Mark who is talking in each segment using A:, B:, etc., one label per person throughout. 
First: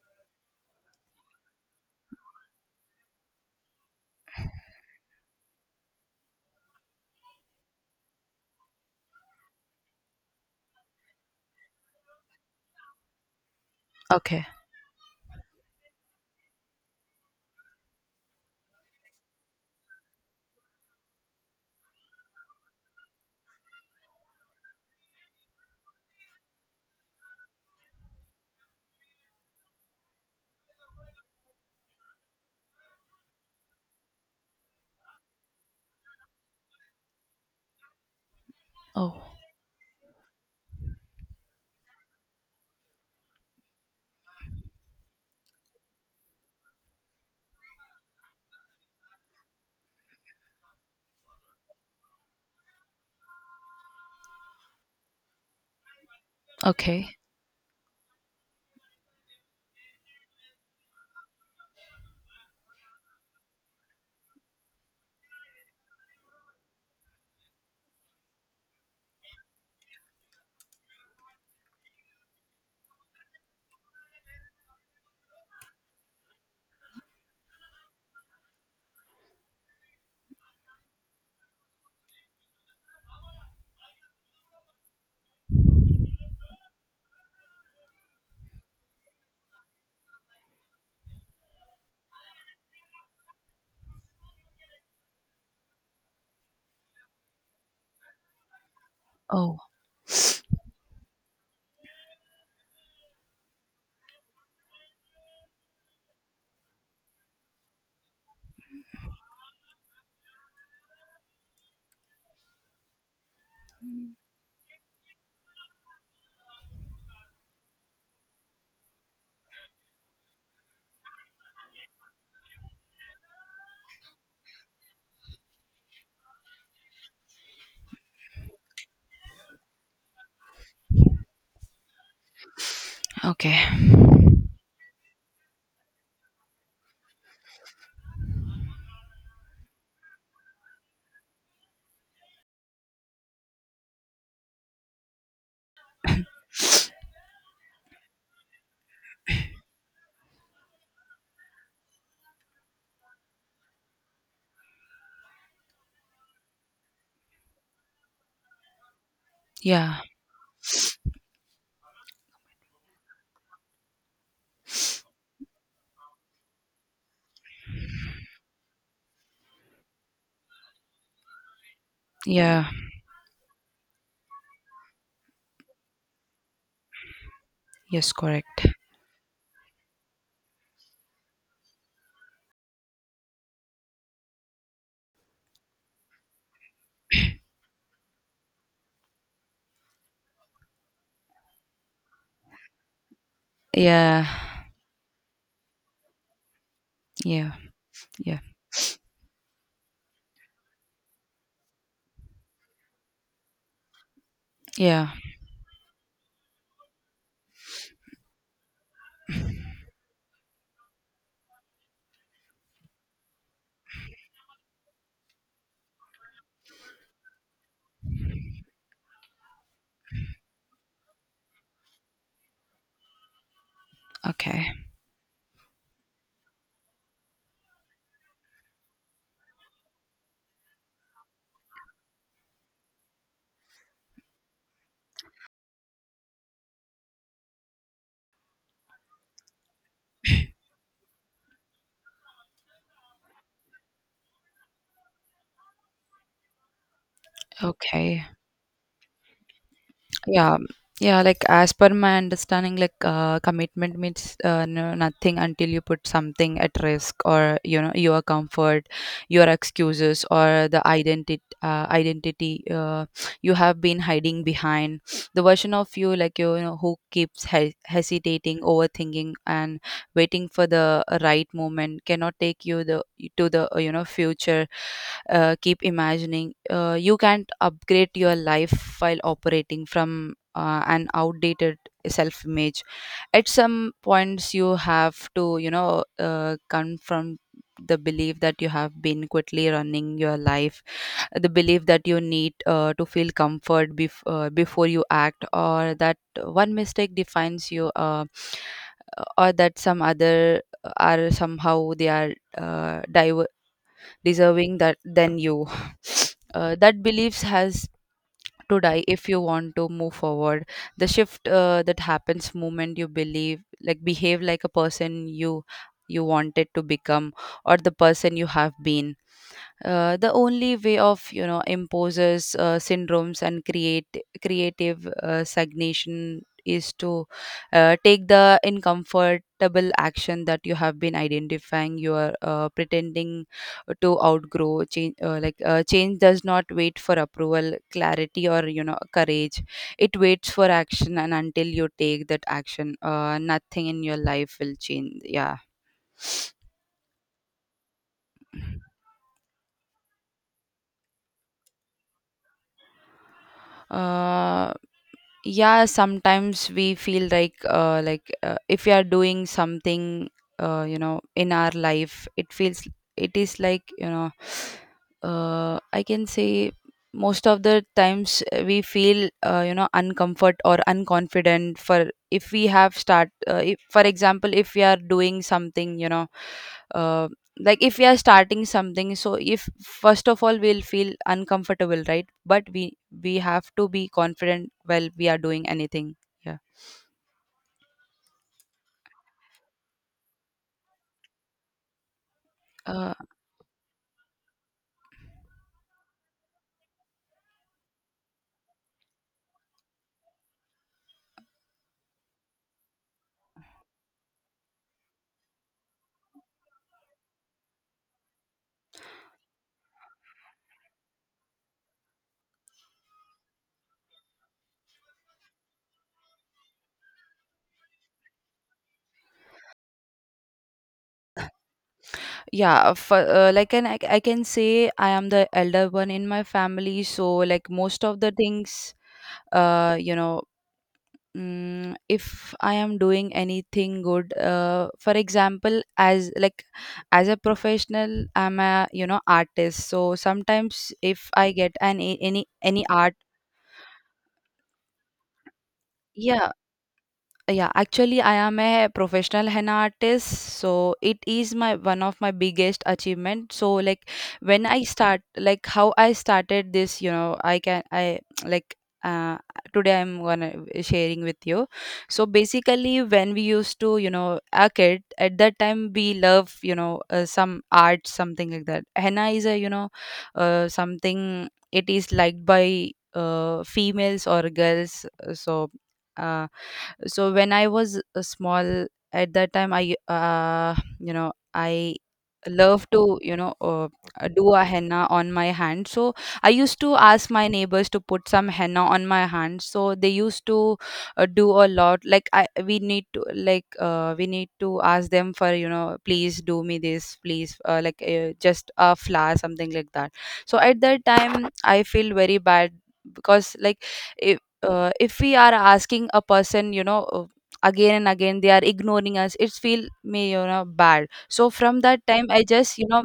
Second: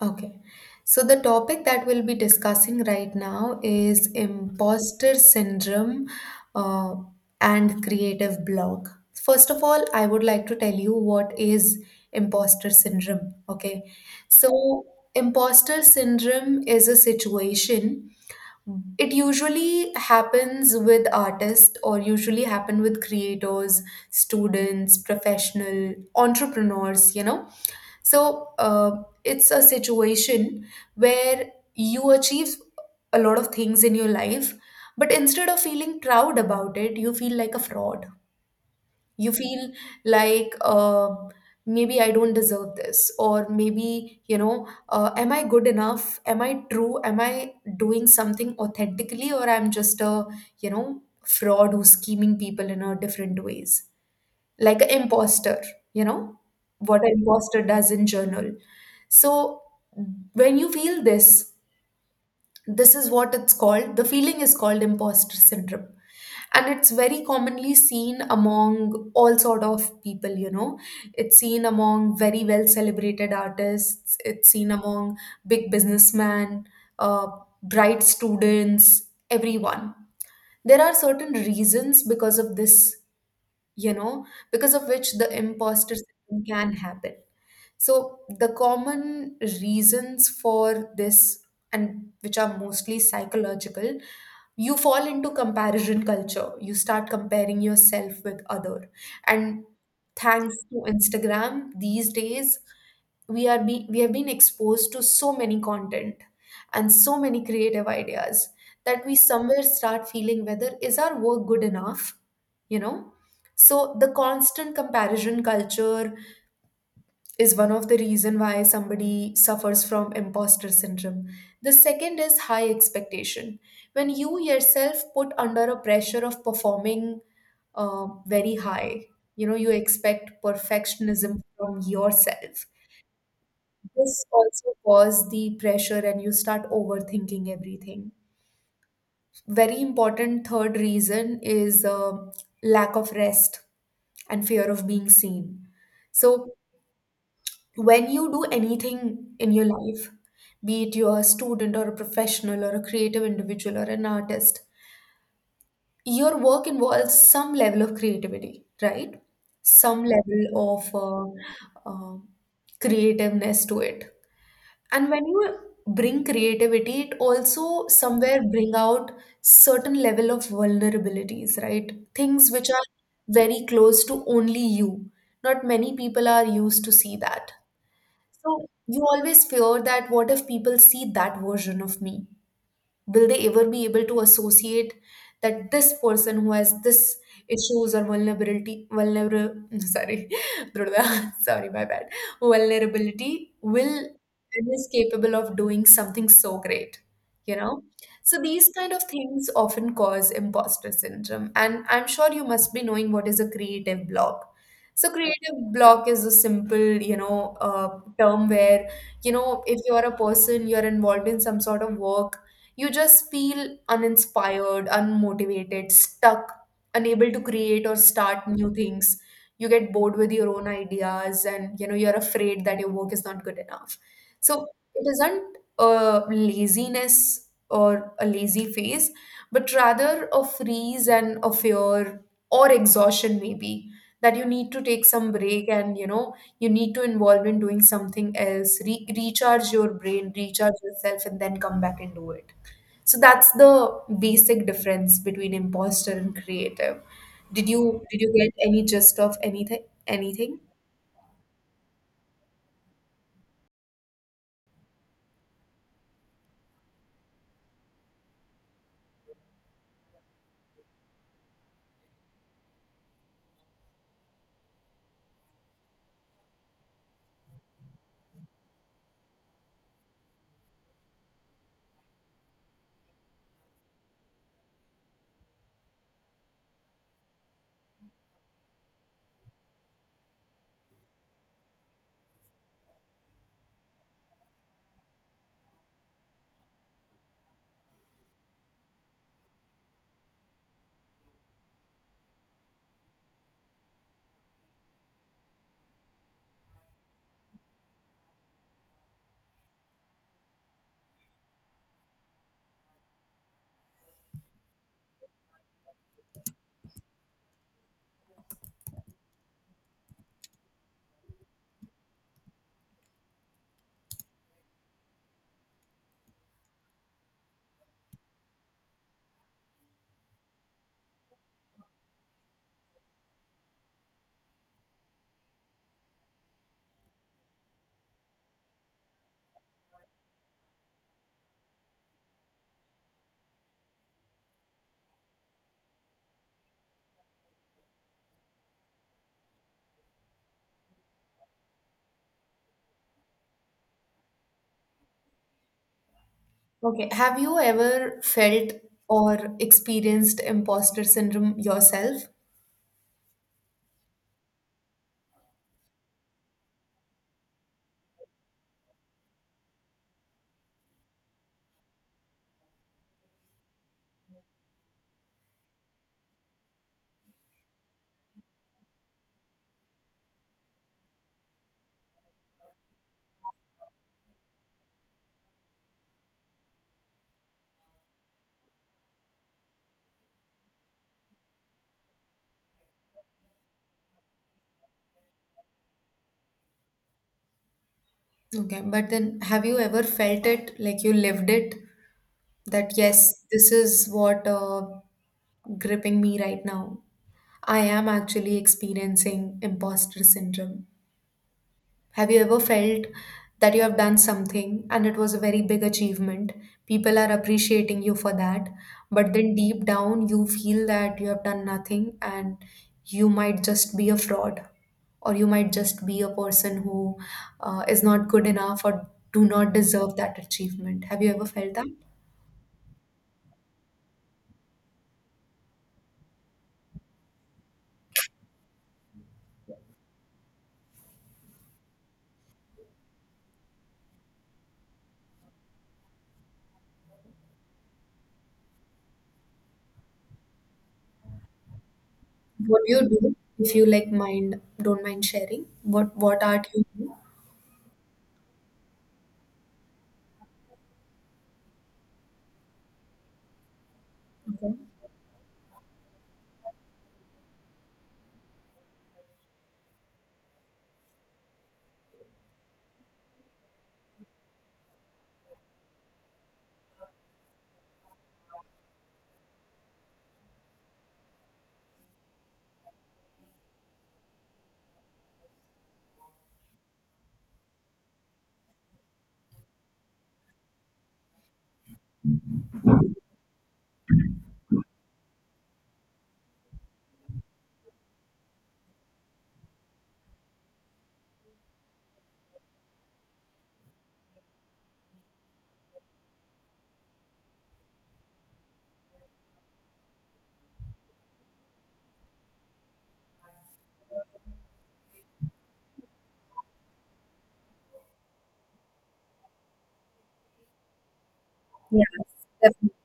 A: Okay. So the topic that we'll be discussing right now is imposter syndrome uh, and creative block. First of all, I would like to tell you what is imposter syndrome. Okay.
B: Okay.
A: So imposter syndrome is a situation. It usually happens with artists or usually happen with creators, students, professional entrepreneurs, so it's a situation where you achieve a lot of things in your life, but instead of feeling proud about it, you feel like a fraud.
B: Oh,
A: You feel like maybe I don't deserve this, or maybe, am I good enough? Am I true? Am I doing something authentically, or I'm just a, fraud who's scheming people in a different ways? Like an imposter, you know, what an
B: okay.
A: imposter does in journal. So when you feel this, this is what it's called. The feeling is called imposter syndrome. And it's very commonly seen among all sort of people, It's seen among very well celebrated artists. It's seen among big businessmen, uh, bright students, everyone. There are certain reasons because of this you know, because of which the imposter syndrome can happen. So the common reasons for this, and which are mostly psychological, you fall into comparison culture. You start comparing yourself with other,
B: Oh,
A: and thanks to Instagram these days, we have been exposed to so many content and so many creative ideas that we somewhere start feeling whether is our work good enough you know so the constant comparison culture is one of the reason why somebody suffers from imposter syndrome. The second is high expectation. When you yourself put under a pressure of performing very high, you expect perfectionism from yourself.
B: okay.
A: This also causes the pressure and you start overthinking everything. Very important third reason is lack of rest and fear of being seen. So when you do anything in your life, be it you're a student or a professional or a creative individual or an artist, your work involves some level of creativity, right?
B: Yeah,
A: Some level of creativeness to it. And when you bring creativity, it also somewhere bring out certain level of vulnerabilities, right? Things
B: yeah,
A: which are very close to only you. Not many people are used to see that.
B: yes, correct.
A: So you always fear that what if people see that version of me? Will they ever be able to associate that this person who has this issues or vulnerability vulnerable, sorry, Dhruva, sorry my bad, vulnerability will
B: Yeah,
A: and is capable of doing something so great,
B: yeah,
A: you know
B: yeah,
A: so these kind of things often cause imposter syndrome, and I'm sure you must be knowing what is a creative block.
B: yeah.
A: So creative block is a simple term where, if you're a person you're involved in some sort of work, you just feel uninspired, unmotivated, stuck, unable to create or start new things. You get bored with your own ideas and you're afraid that your work is not good enough. So
B: Okay,
A: it isn't a laziness or a lazy phase, but rather a freeze and a fear or exhaustion maybe, that you need to take some break and you need to involve in doing something else, recharge your brain, recharge yourself and then come back and do it. So that's the basic difference between imposter and creative. Did you did
B: okay.
A: you get any gist of anything
B: Yeah,
A: anything?
B: yeah, like as per my understanding, like commitment means no, nothing until you put something at risk or, your comfort, your excuses, or the identity, you have been hiding behind. The version of you, like, you, who keeps he hesitating, overthinking, and waiting for the right moment cannot take you the to the you know future. Keep imagining. You can't upgrade your life while operating from an outdated self image. At some points you have to confront the belief that you have been quickly running your life, the belief that you need to feel comfort before you act, or that one mistake defines you, or that some other are somehow they are deserving that than you. That beliefs has to die if you want to move forward. The shift that happens moment you believe, like behave like a person you wanted to become, or the person you have been. The only way of imposes syndromes and create creative stagnation is to take the uncomfortable action that you have been identifying you are pretending to outgrow change. Change does not wait for approval, clarity, or courage. It waits for action, and until you take that action, nothing in your life will change, yeah.
A: Okay. Have you ever felt or experienced imposter syndrome yourself?
B: Uh, yeah sometimes we feel like, like, if we are doing something, in our life, it feels, it is like, I can say most of the times, we feel uncomfort or unconfident. For if we have start if, for example, if we are doing something, uh, like if we are starting something, so if first of all we'll feel uncomfortable, right, but we have to be confident while we are doing anything. Yeah.
A: Okay, but then have you ever felt it like you lived it? That
B: Uh,
A: yes, this is what gripping me right now. I am actually experiencing imposter syndrome. Have you ever felt that you have done something and it was a very big achievement? People are appreciating you for that, but then deep down you feel that you have done nothing and you might just be a fraud, or you might just be a person who is not good enough or do not deserve that achievement. Have you ever felt that?
B: yeah, like, and I can say I am the elder one in my family, so like most of the things, uh, you know, if I am doing anything good, for example, as a professional, I'm a artist. So sometimes if I get an a-
A: What
B: any
A: do you
B: art,
A: do if you like mind don't mind sharing? What
B: yeah.
A: art you do?
B: Yeah, actually, I am a professional henna artist, so it is my one of my biggest achievement. So like when
A: Okay.
B: I start, like how I started this, I like uh today I'm gonna sharing with you. So basically, when we used to, a kid at that time, we love, some art, something like that. Henna is a, something it is liked by females or girls. So. Uh, so when I was small. At that time I love to do a henna on my hand. So I used to ask my neighbors to put some henna on my hand, so they used to do a lot. Like I we need to, like we need to ask them for, please do me this, please, like just a flower, something like that. So at that time I feel very bad, because like I if we are asking a person, again and again, they are ignoring us, it's feel me, bad. So from that time
A: Yes,
B: I just you know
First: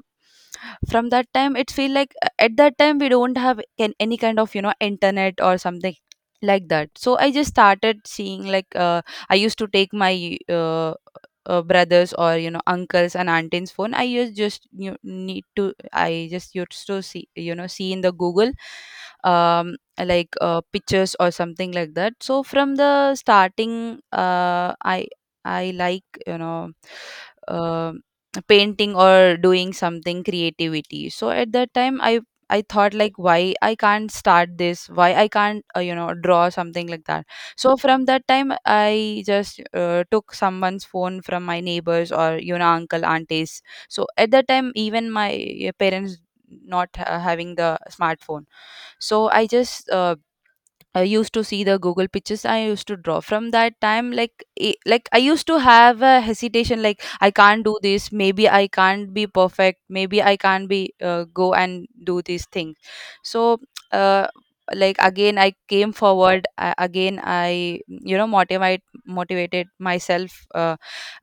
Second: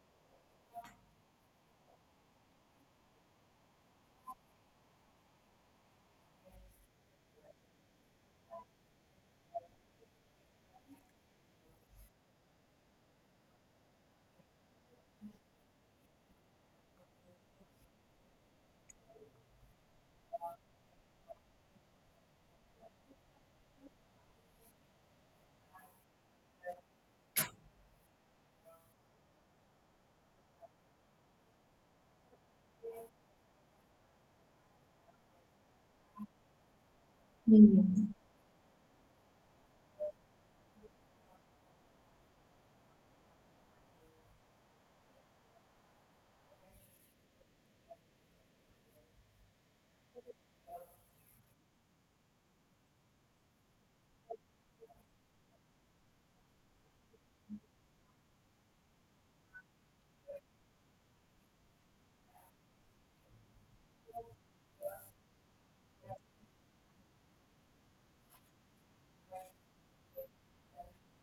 B: from that time it feel like, at that time we don't have any kind of internet or something like that. So I just started seeing, like I used to take my brothers or uncles and aunties phone. I just used to see you know see in the Google. um like pictures or something like that. So from the starting, I like, uh, painting or doing something creativity. So at that time I thought, like why I can't start this, why I can't, draw something like that. So from
A: definitely.
B: that time I just took someone's phone from my neighbors or uncle aunties. So at that time even my parents not having the smartphone. So I just I used to see the Google pictures, I used to draw. From that time, like like I used to have a hesitation, like I can't do this. Maybe I can't be perfect. Maybe I can't be go and do these things. So, uh, like again, I came forward. I, again, I you know motivated myself. uh,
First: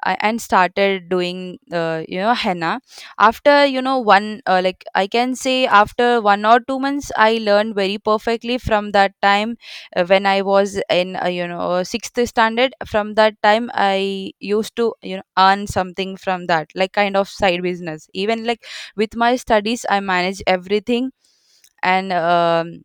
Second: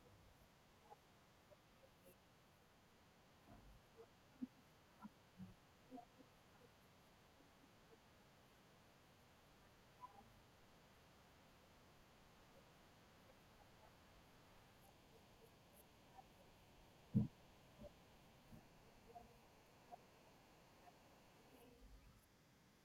B: I, And started doing, henna. After you know one like I can say, after 1 or 2 months, I learned very perfectly from that time, when I was in, sixth standard. From that time, I used to earn something from that, like kind of side business. Even like with my studies, I manage everything and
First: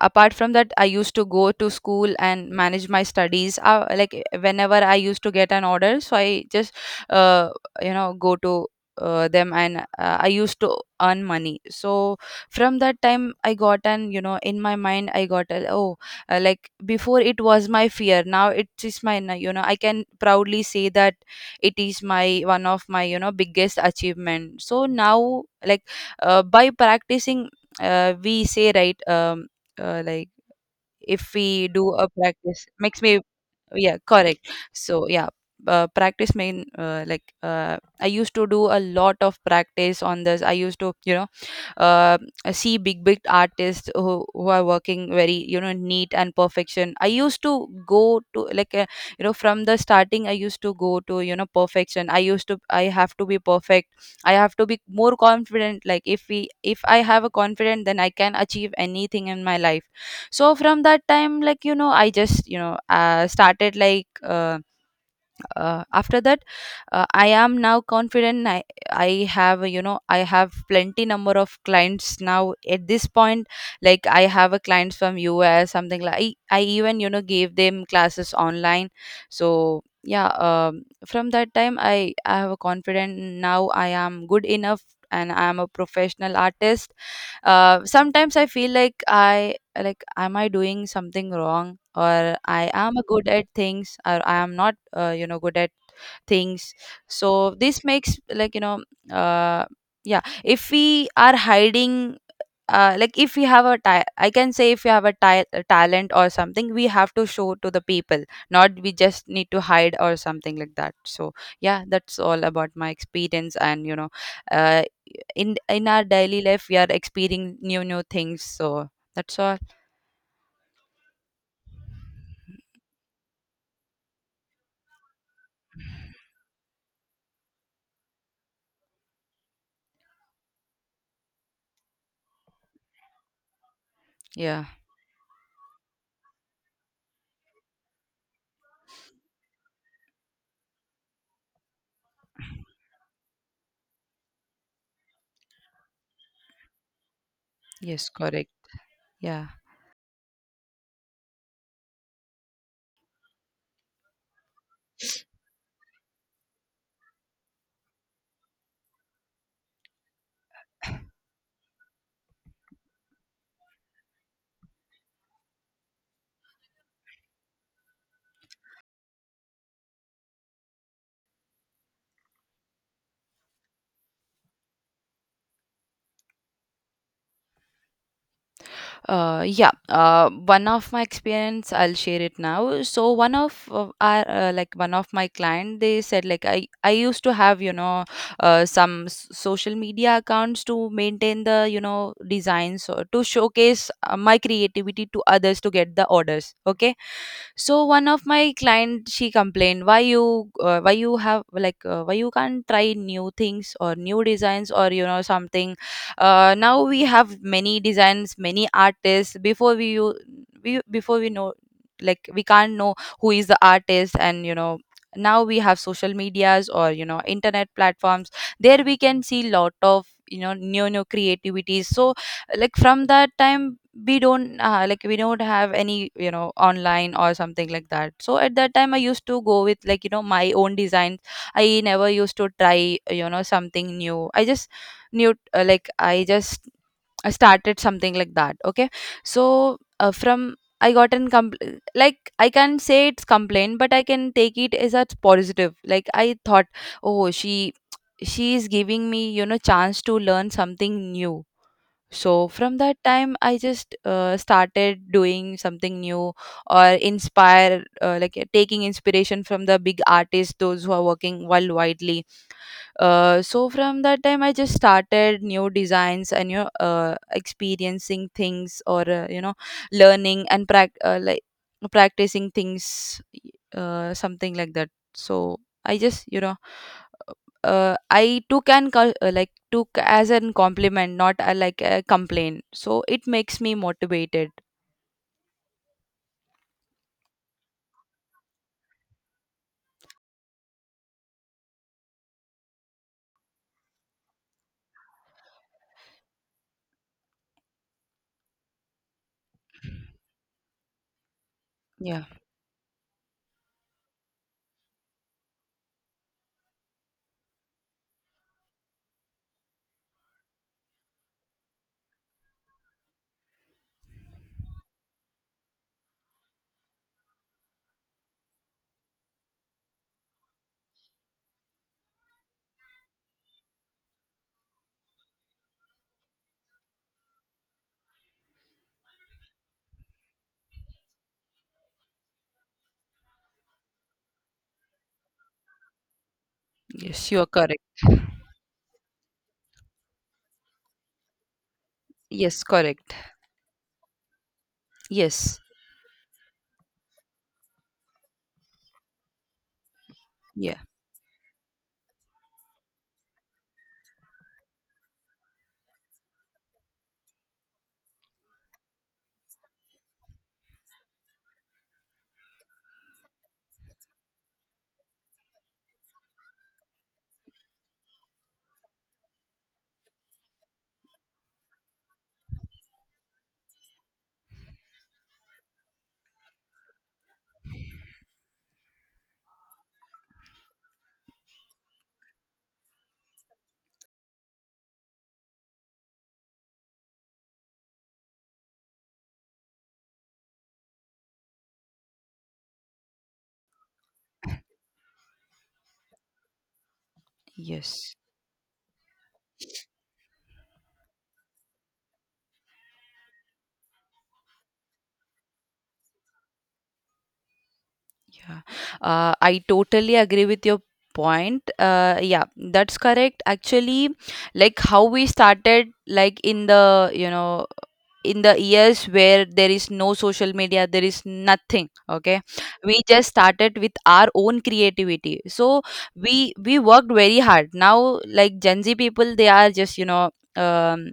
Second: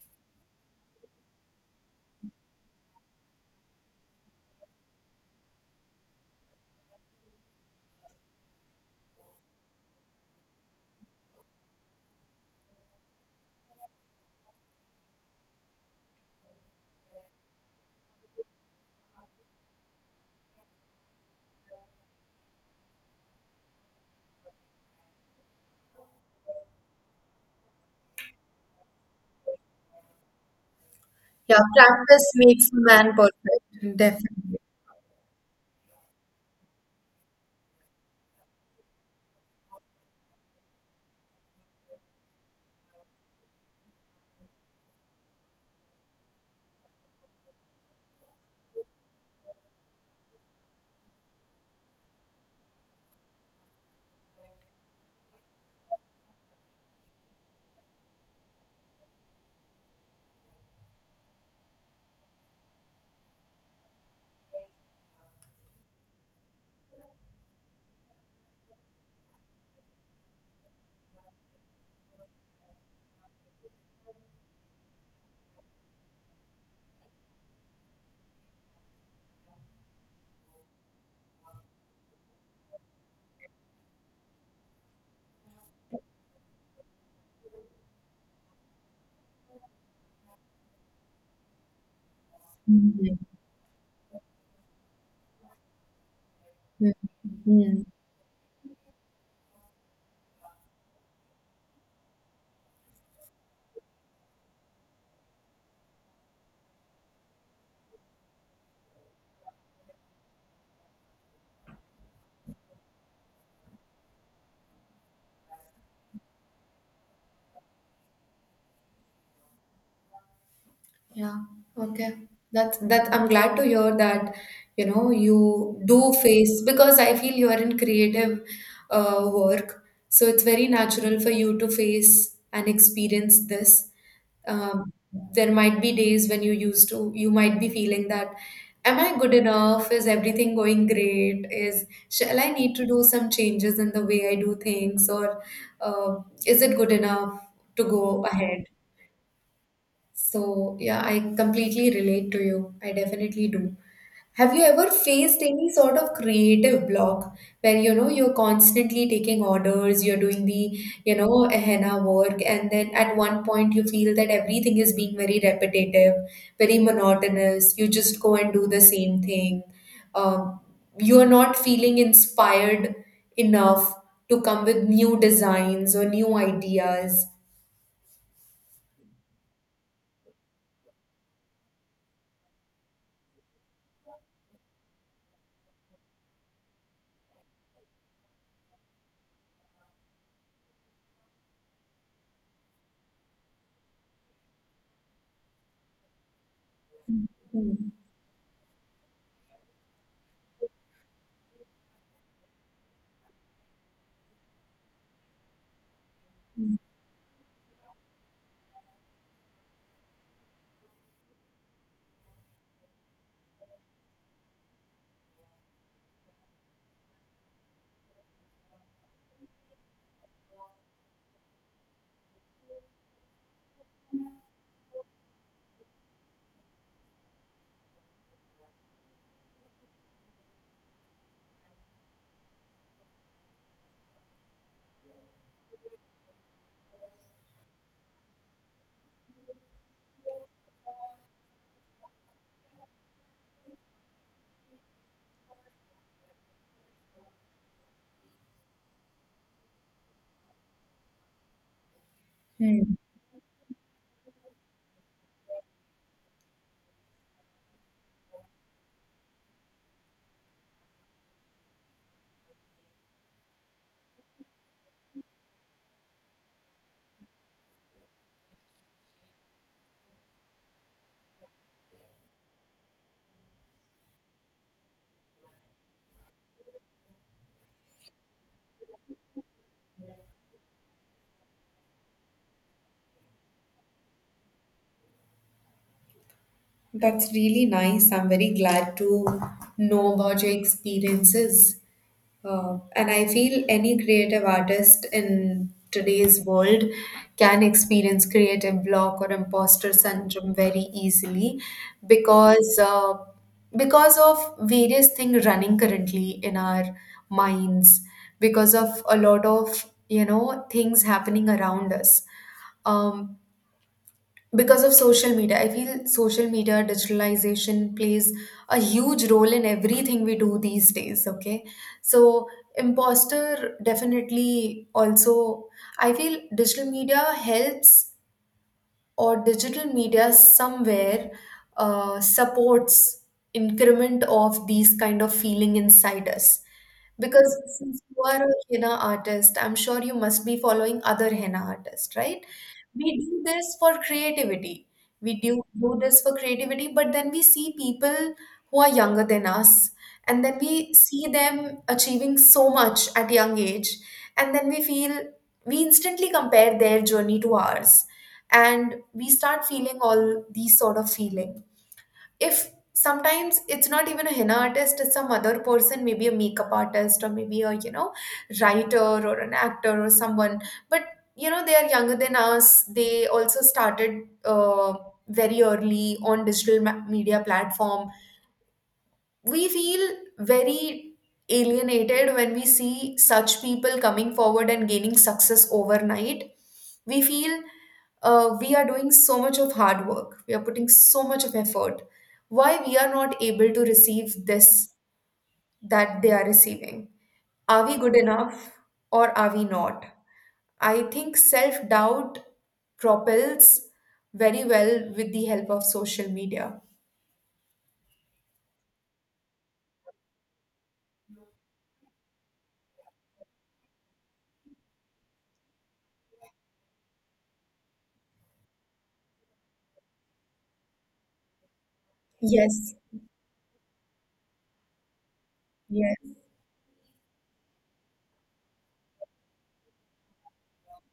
B: apart from that I used to go to school and manage my studies, like whenever I used to get an order, so I just uh, go to them, and I used to earn money. So from that time I got an you know in my mind I got a, oh, like before it was my fear, now it is my I can proudly say that it is my one of my biggest achievement. So now, like by practicing, we say right, like if
A: Yeah,
B: we do a
A: practice
B: practice
A: makes a
B: makes
A: man
B: me,
A: perfect,
B: yeah correct.
A: definitely.
B: So yeah, practice main, I used to do a lot of practice on this. I used to, uh, see big big artists who are working very, neat and perfection. I used to go to, like from the starting, I used to go to you know perfection. I have to be perfect, I have to be more confident. Like if I have a confident, then I can achieve anything in my life. So from that time, like, I just, started, like after that, I am now confident. I have plenty number of clients now at this point. Like I have a clients from us, something like I even, gave them classes online. So yeah, from that time I have a confident, now I am good enough, and I am a professional artist. Sometimes I feel like, I like am I doing something wrong, or I am
A: Mhm.
B: good at things, or I am not, good at things.
A: Mhm.
B: So
A: Mhm.
B: this makes, like, uh, yeah, if we are hiding, like if we have a ti- I can say if we have a ti- a talent or something, we have to show to the people, not we just need to hide or something like that. So yeah, that's all about my experience. And, uh, in our daily life we are experiencing new new things. So that's all.
A: Yeah, okay. That's that I'm glad to hear that, you do face because I feel you are in creative work, so it's very natural for you to face and experience this.
B: Yeah.
A: Um, there might be days when you used to, you might be feeling that, am I good enough? Is everything going great? Is shall I need to do some changes in the way I do things, or uh, is it good enough to
B: Yes,
A: go
B: correct.
A: ahead?
B: Yeah.
A: So, yeah, I completely relate to you. I definitely do. Have you ever faced any sort of creative block where you're constantly taking orders, you're doing the henna work, and then at one point you feel that everything is being very repetitive, very monotonous. You just go and do the same thing. Um, you're not feeling inspired enough to come with new designs or new ideas.
B: Yeah, one of my experience, I'll share it now. So one of my client, they said, like I used to have, some social media accounts to maintain the, designs, or to showcase my creativity to others to get the orders. Okay, so one of my client she complained, why you have like why you can't try new things or new designs or you know something. Now we have many designs, many artists. Before we know, like we can't know who is the artist. And you know, now we have social medias or you know internet platforms. There we can see lot of you know new creativities. So like from that time, we don't like we don't have any you know online or something like that. So at that time I used to go with like you know my own designs. I never used to try you know something new. I just knew like I just started something like that. Okay, so from I got an like I can say it's complaint, but I can take it as a positive. Like I thought, oh, she is giving me you know chance to learn something new. So from
A: Hmm.
B: that time, I just started doing something new or inspire, like taking inspiration from the big artists, those who are working worldwidely. So from that time, I just started new designs and you know, experiencing things or you know, learning and like practicing things, something like that. So I just you know I took an like took as an compliment, not a, like a complaint. So it makes me motivated.
A: That's really nice. I'm very glad to know about your experiences. And I feel any creative artist in today's world can experience creative block or imposter syndrome very easily
B: Yeah.
A: because uh, because of various things running currently in our minds, because of a lot of things happening around us. Um, because of social media, I feel social media digitalization plays a huge role in everything we do these days, okay? So imposter definitely also, I feel digital media helps or digital media somewhere supports increment of these kind of feeling inside us,
B: Yes, you are
A: because
B: correct.
A: since you are a henna artist, I'm sure you must be following other henna artists, right?
B: Yes, correct.
A: We do this for creativity. We
B: Yes.
A: do do this for creativity, but then we see people who are younger than us, and then
B: Yeah.
A: we see them achieving so much at young age, and then we feel we instantly compare their journey to ours, and we start feeling all these sort of feelings. If sometimes it's not even a henna artist, it's some other person, maybe a makeup artist or maybe a writer or an actor or someone, but they are younger than us, they also started very early on digital media platform. We feel very alienated when we see such people coming forward and gaining success overnight. We feel we are doing so much of hard work, we are putting so much of effort, why we are not able to receive this that they are receiving? Are
B: Yes.
A: we good enough, or are we not? I think self doubt propels very well with the help of social media.
B: Yeah, I totally agree with your point. Yeah, that's correct. Actually, like how we started, like in the, you know, in the years where there is no social media, there is nothing. Okay,
A: Yes.
B: we just started with our own creativity. So
A: Yes,
B: we worked very hard. Now, like Gen Z people, they are just you know. Um,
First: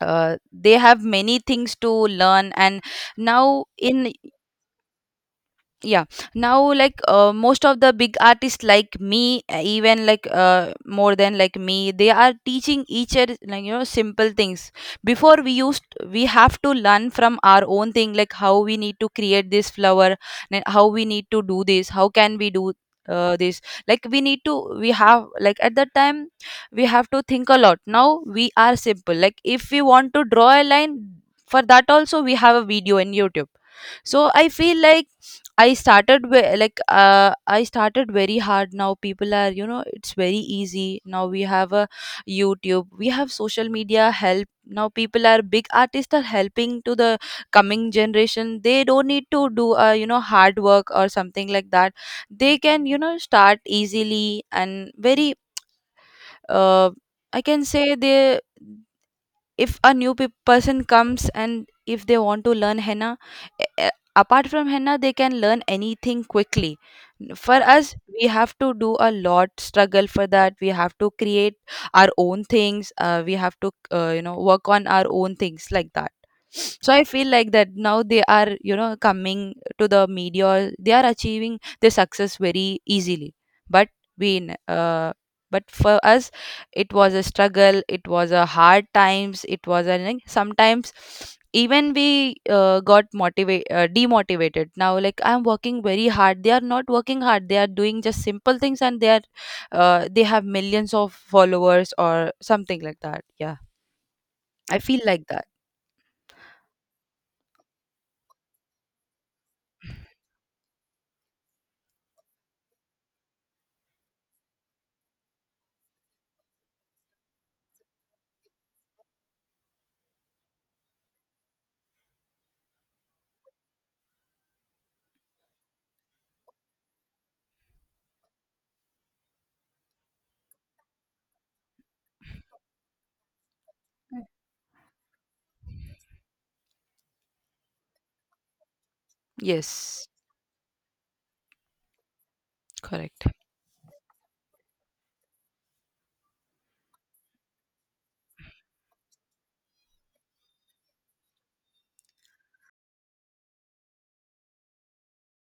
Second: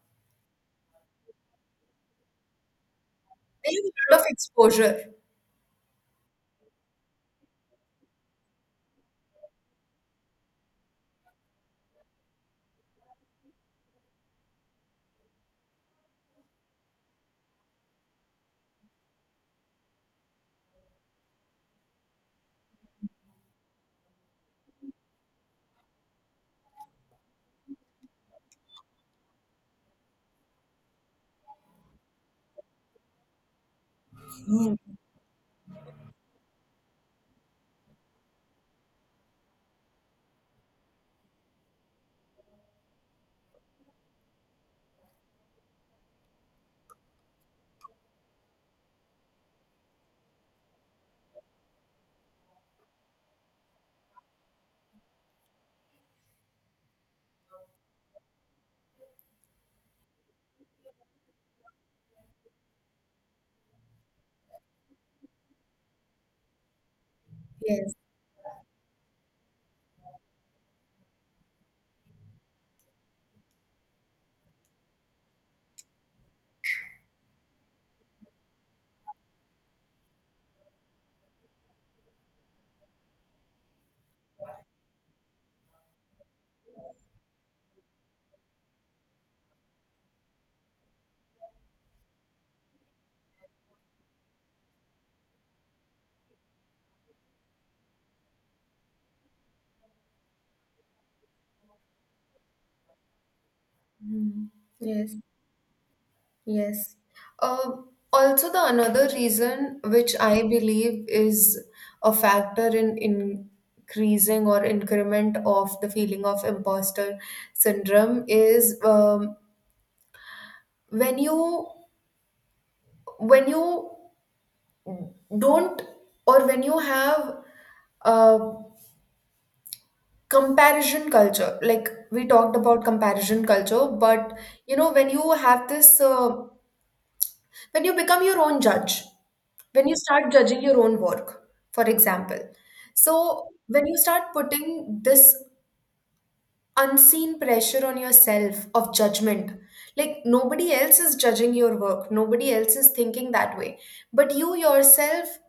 B: uh, They have many things to learn. And now
A: they have
B: in,
A: a lot of exposure.
B: yeah, now like most of the big artists like me even like more than like me, they are teaching each other like you know simple things. Before we used, we have to learn from our own thing, like how we need to create this flower and how we need to do this, how can we do this. Like we need to, we have, like at that time, we have to think a lot. Now we are simple, like if we want to draw a line, for that also we have a video in YouTube. So I feel like I started with like I started very hard. Now people are you know, it's very easy. Now we have a YouTube, we have social media help. Now people are, big artists are helping to the coming generation. They don't need to do a you know hard work or something like that. They can you know start easily and very uh, I can say they, if a new person comes and if they want to learn henna, a- a- apart from henna, they can learn anything quickly. For
A: Yes.
B: us, we have to do a lot struggle for that. We have to create our own things. We have to you know work on our own things like that. So I feel like that now they are you know coming to the media, they are achieving their success very easily. But we n- uh, but for us, it was a struggle, it was a hard times, it was a, like, sometimes even we got motivate demotivated. Now like I'm working very hard, they are not working hard, they are doing just simple things, and they are they have millions of followers or something like that. Yeah,
A: Mm.
B: I feel
A: Yes.
B: like that.
A: Yes. Um also, the another reason which I believe is a factor in increasing or increment of the feeling of imposter syndrome is when you, when you don't, or when you have uh, comparison culture. Like we talked about comparison culture, but you know when you have this. When you become your own judge, when you
B: Yes,
A: start judging your own work, for example.
B: correct.
A: So, when you start putting this unseen pressure on yourself of judgment, like nobody else is judging your work, nobody else is thinking that way, but you yourself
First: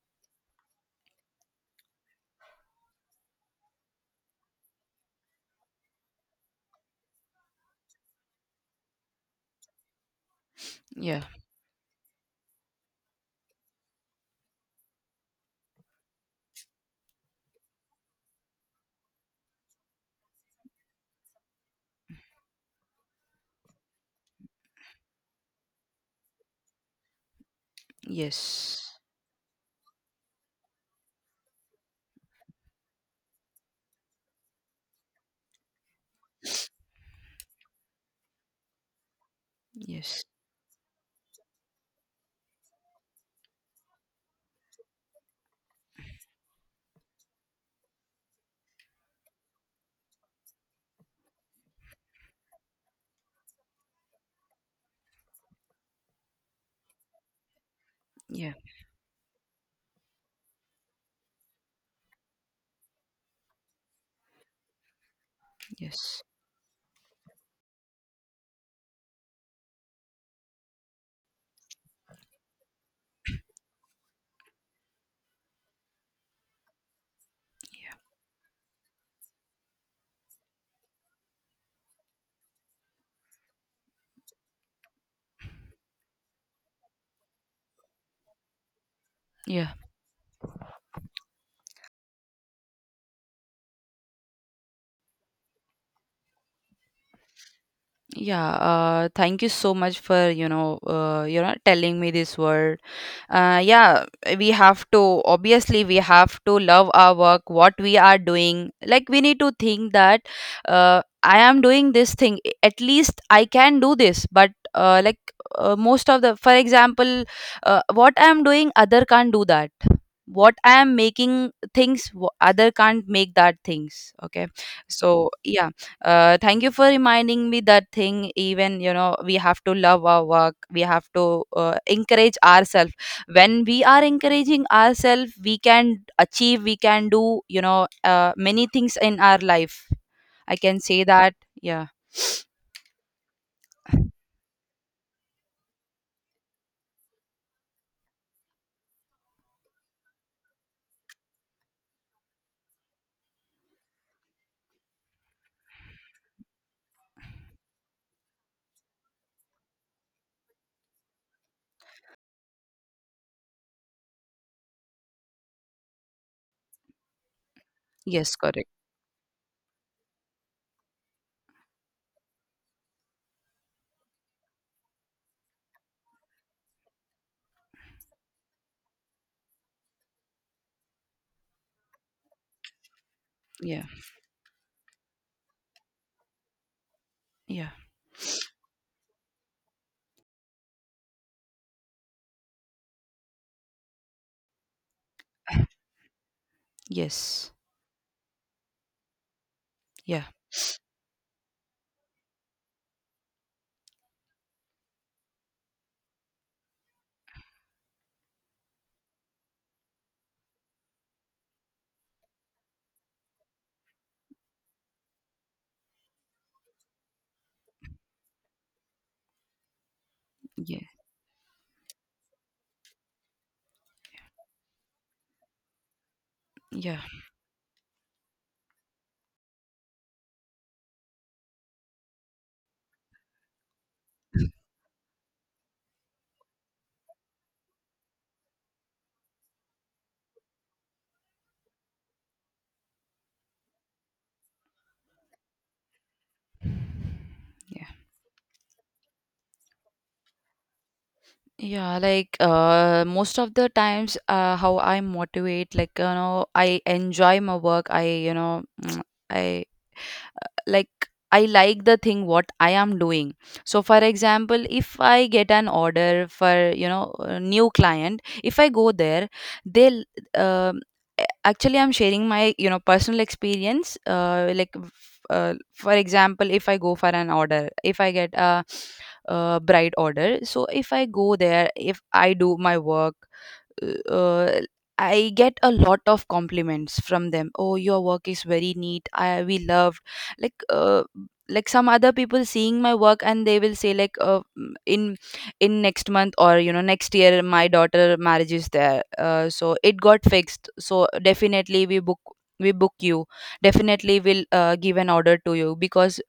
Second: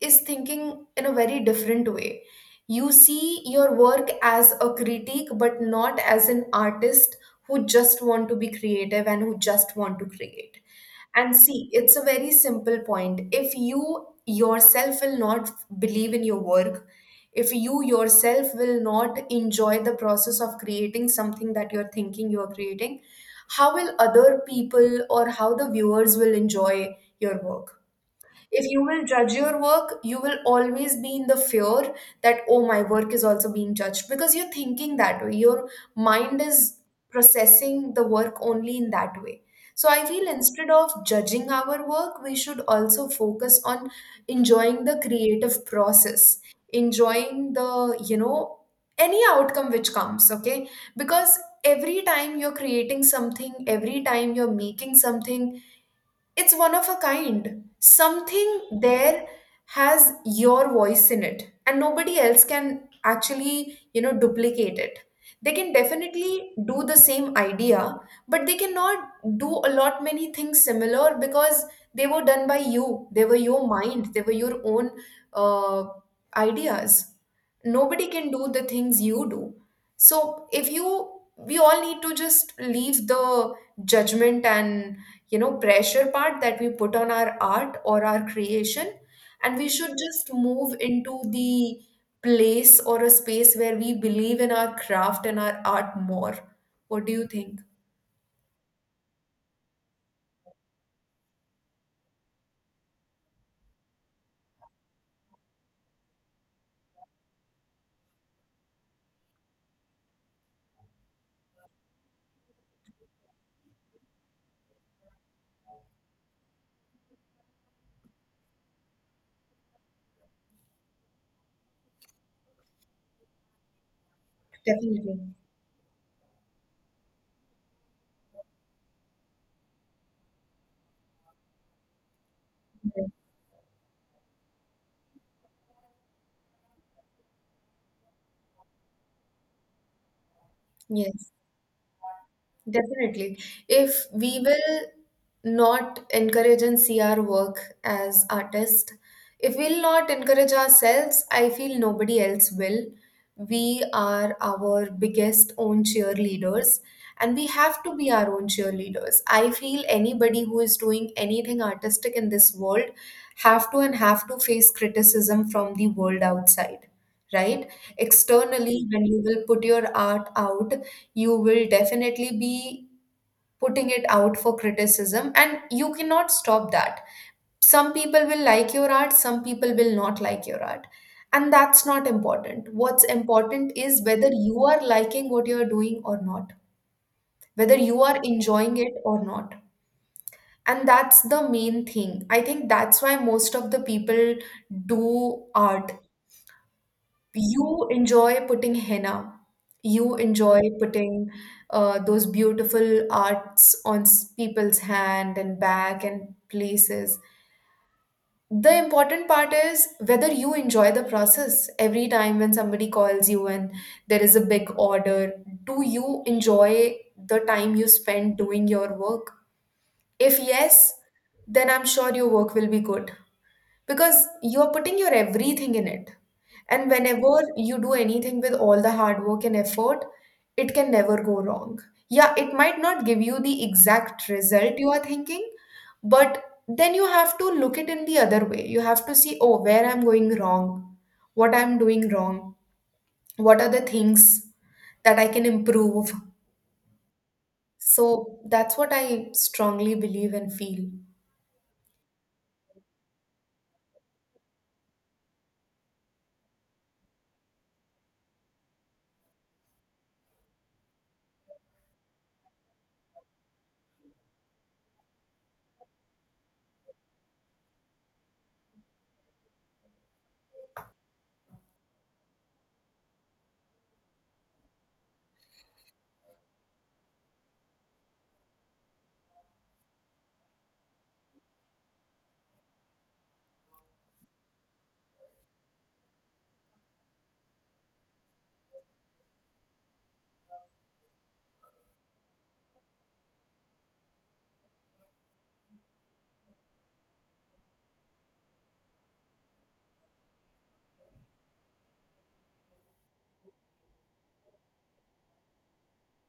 A: is thinking in a very different way. You see your work as a critique, but not as an artist who just want to be creative and who just want to create.
B: Yeah.
A: And see, it's a very simple point. If you yourself will not believe in your work, if you yourself will not enjoy the process of creating something that you're thinking you're creating, how will other people or how the viewers will enjoy your work? If you
B: Yes.
A: will judge your work, you will always be in the fear that, oh, my work is also being judged because you're thinking that way. Your mind is processing the work only in that way. So I
B: Yes.
A: feel instead of judging our work, we should also focus on enjoying the creative process, enjoying the, any outcome which comes, okay? Because every time you're creating something, every time you're making something, it's one of a kind.
B: Yeah.
A: Something there has your voice in it, and nobody else can actually, duplicate it. They can
B: Yes.
A: definitely do the same idea, but they cannot do a lot many things similar because they were done by you. They were your mind. They were your own uh, ideas. Nobody can do the things you do. So if you, we all need to just leave the judgment and pressure part that we put on our art or our creation, and we
B: Yeah.
A: should just move into the place or a space where we believe in our craft and our art more. What do you think?
B: Yeah, thank you so much for you know telling me this word. Yeah, we have to, obviously we have to love our work, what we are doing. Like we need to think that I am doing this thing. At least I can do this. But like most of the, for example, what I am doing, other can't do that. What I am making things, other can't make that things. Okay,
A: Definitely.
B: so yeah, thank you for reminding me that thing. Even you know, we have to love our work, we have to encourage ourselves. When we are encouraging ourselves, we can achieve, we can do you know many things in our life. I can say
A: Yes.
B: that. Yeah.
A: Definitely. If we will not encourage and see our work as artists, if we'll not encourage ourselves, I feel nobody else will. We are our biggest own cheerleaders and we have to be our own cheerleaders. I feel anybody who is doing anything artistic in this world have to and have to face criticism from the world outside, right?
B: Yes, correct.
A: Externally, when you will put your art out, you will definitely be putting it out for criticism and you cannot stop that. Some people will like your art, some people will not like your art, and that's not important. What's important
B: Yeah.
A: is whether you are liking what you are doing or not,
B: Yeah.
A: whether you are enjoying it or not. And that's the main thing, I think. That's why most of the people do art.
B: Yes.
A: You enjoy putting henna. You
B: Yeah.
A: enjoy putting those beautiful arts on people's hand and back and places. The important part is whether you enjoy the process. Every time when somebody calls you and there is a big order, do you enjoy the time you spend doing your work? If
B: Yeah.
A: yes, then I'm sure your work will be good because you're putting your everything in it. And
B: Yeah.
A: whenever you do anything with all the hard work and effort, it can never go wrong. Yeah, it might not give you the exact result you are thinking, but then you have to look it in the other way. You have to see, oh, where I'm going wrong, what I'm doing wrong, what are the things that I can improve. So that's what I strongly believe and feel.
B: Yeah, like most of the times, how I motivate, like you know, I enjoy my work. I you know, I like, I like the thing what I am doing. So for example, if I get an order for you know a new client, if I go there, they'll um, actually I'm sharing my you know personal experience. Like for example, if I go for an order, if I get a, bride order, so if I go there, if I do my work, uh, I get a lot of compliments from them. Oh, your work is very neat. I we loved, like uh, like some other people seeing my work, and they will say like mm, in next month or you know next year my daughter marriage is there. So it got fixed. So definitely we book, we book you definitely will give an order to you because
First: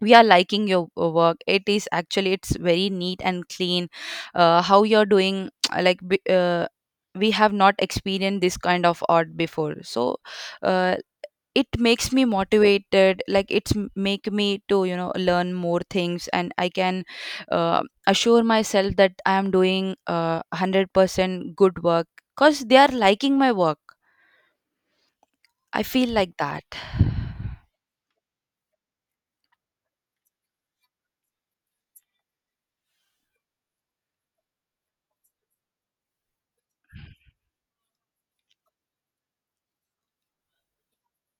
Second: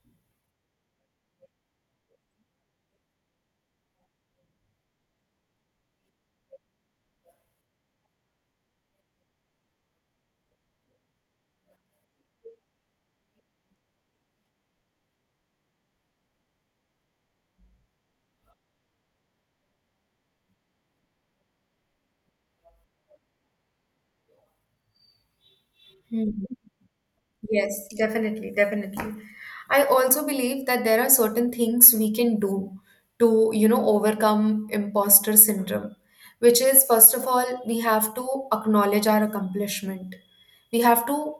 B: we are liking your work. It is actually, it's very neat and clean. How you're doing. Like we have not experienced this kind of art before. So uh, it makes me motivated. Like it's make me to you know learn more things. And I can uh, assure myself that I am doing 100% good work because they are liking my work. I feel like that.
A: Yes, definitely, definitely. I also believe that there are certain things we can do to, you know, overcome imposter syndrome, which is first of all, we have to acknowledge our accomplishment. We have to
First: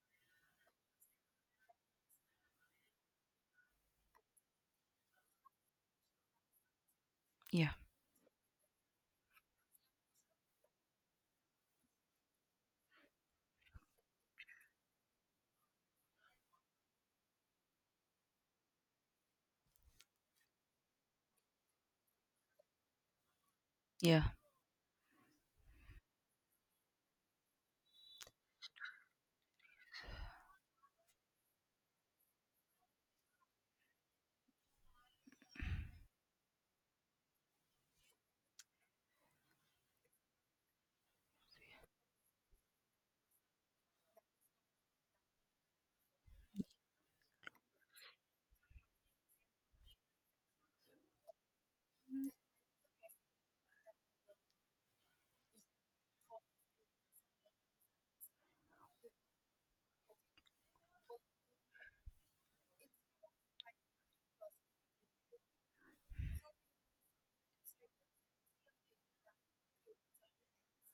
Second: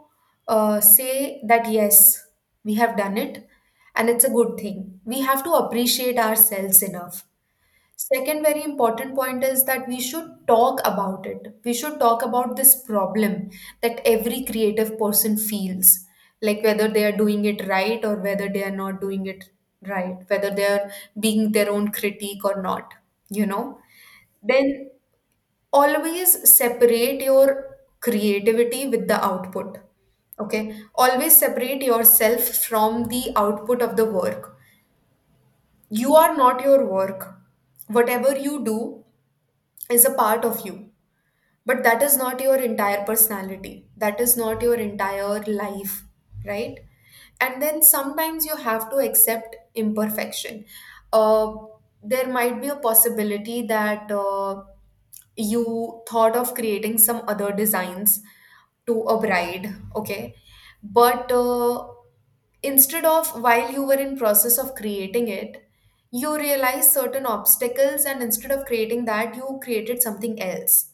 A: say that yes, we have done it and it's a good thing. We have to appreciate ourselves enough.
B: Yeah.
A: Second very important point is that we should talk about it. We should talk about this problem that every creative person feels, like whether they are doing it right or whether they are not doing it right, whether they are being their own critique or not, you know.
B: Yeah.
A: Then always separate your creativity with the output. Okay, always separate yourself from the output of the work. You are not your work. Whatever you do is a part of you, but that is not your entire personality, that is not your entire life, right? And then sometimes you have to accept imperfection. uh, there might be a possibility that you thought of creating some other designs to a bride, okay, but instead of while you were in process of creating it, you realize certain obstacles, and instead of creating that you created something else,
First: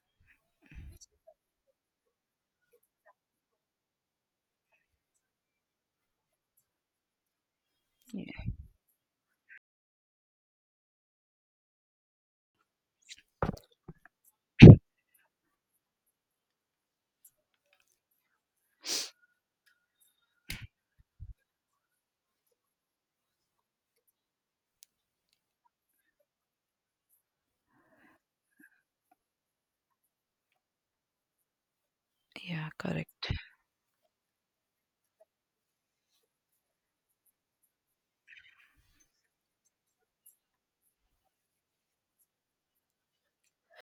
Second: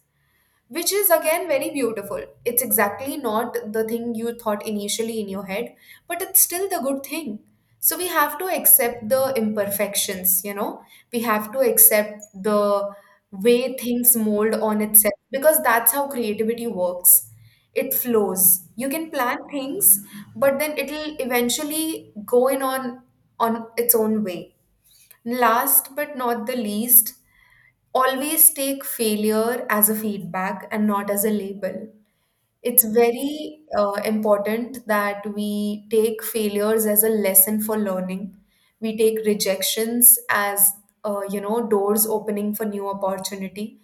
A: which is again very beautiful. It's exactly not the thing you thought initially in your head, but it's still the good thing. So we have to
B: Yeah,
A: accept the imperfections, you know, we have to accept the way things mold on itself because that's how creativity works. It flows. You can plan things, but then it'll eventually go in on its own way. Last but not the least, always take failure as a feedback and not as a label.
B: yeah,
A: It's
B: correct.
A: very important that we take failures as a lesson for learning. We take rejections as you know, doors opening for new opportunity.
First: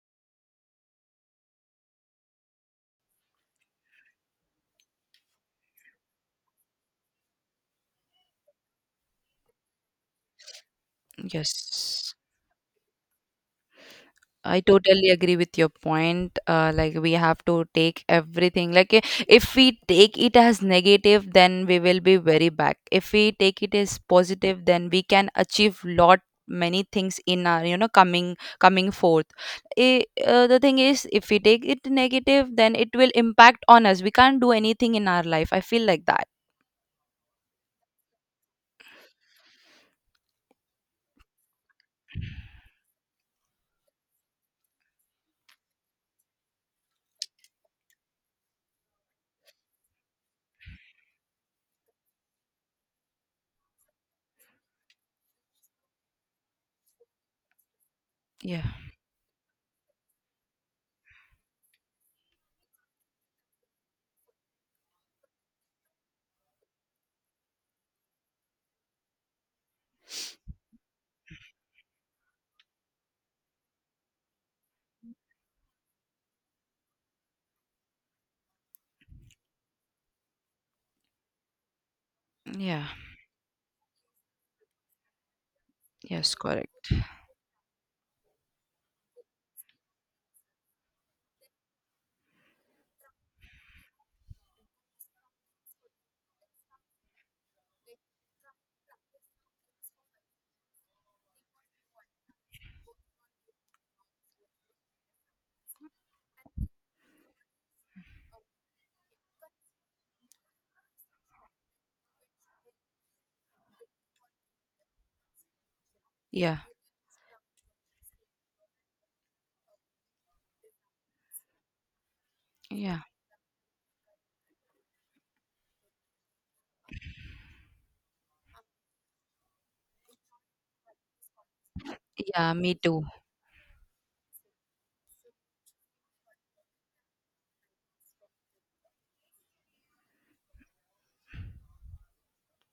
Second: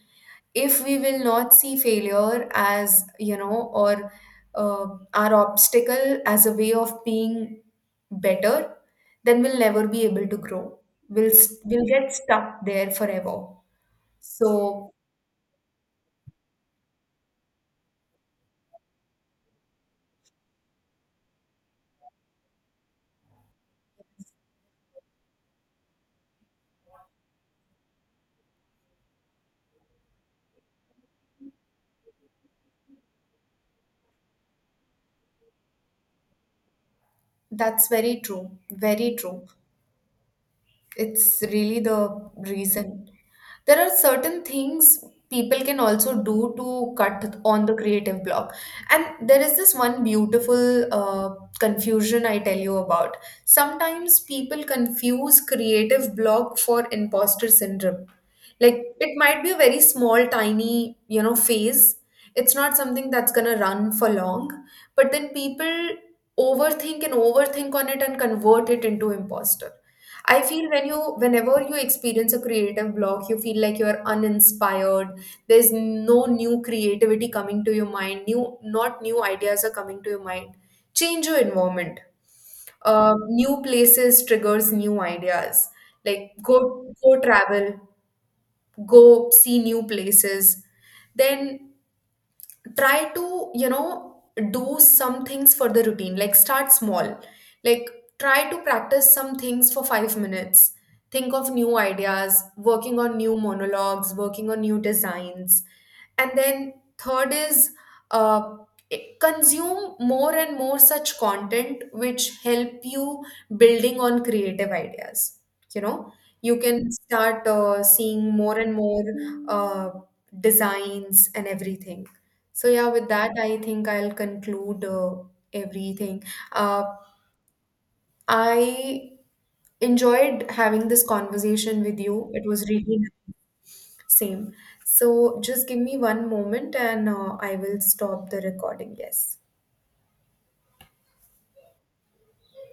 A: If we will not see failure as, you know, or uh, our obstacle as a way of being better, then we'll never be able to grow. We'll get
B: Yes,
A: stuck there forever.
B: I
A: So
B: totally agree with your point. Like we have to take everything. Like if we take it as negative, then we will be very back. If we take it as positive, then we can achieve lot many things in our you know coming forth. I, the thing is, if we take it negative, then it will impact on us. We can't do anything in our life. I feel like that.
A: That's very true. Very true. It's really the reason there are certain things people can also do to cut on the creative block. And there is this one beautiful confusion I tell you about. Sometimes people confuse creative block for imposter syndrome.
B: Yeah.
A: Like, it might be a very small, tiny, you know, phase. It's not something that's going to run for long, but then people overthink and overthink on it and convert it into imposter. I feel when you, whenever you experience a creative block, you feel like you're uninspired. There's no new creativity coming to your mind. New, not new ideas are coming to your mind. Change your environment.
B: Yeah.
A: New places triggers new ideas. Like,
B: Yes. Correct.
A: go, go travel, go see new places. Then try to, you know, do some things for the routine, like start small, like try to practice some things for 5 minutes, think of new ideas, working on new monologues, working on new designs. And then third is uh, consume more and more such content which help you building on creative ideas, you know. You
B: Yeah.
A: can start seeing more and more uh, designs and everything. So yeah,
B: Yeah.
A: with that, I think I'll conclude everything. Uh, I enjoyed having this conversation with you. It
B: Yeah.
A: was
B: Me
A: really
B: too.
A: same. So just give me one moment and I will stop the recording. Yes.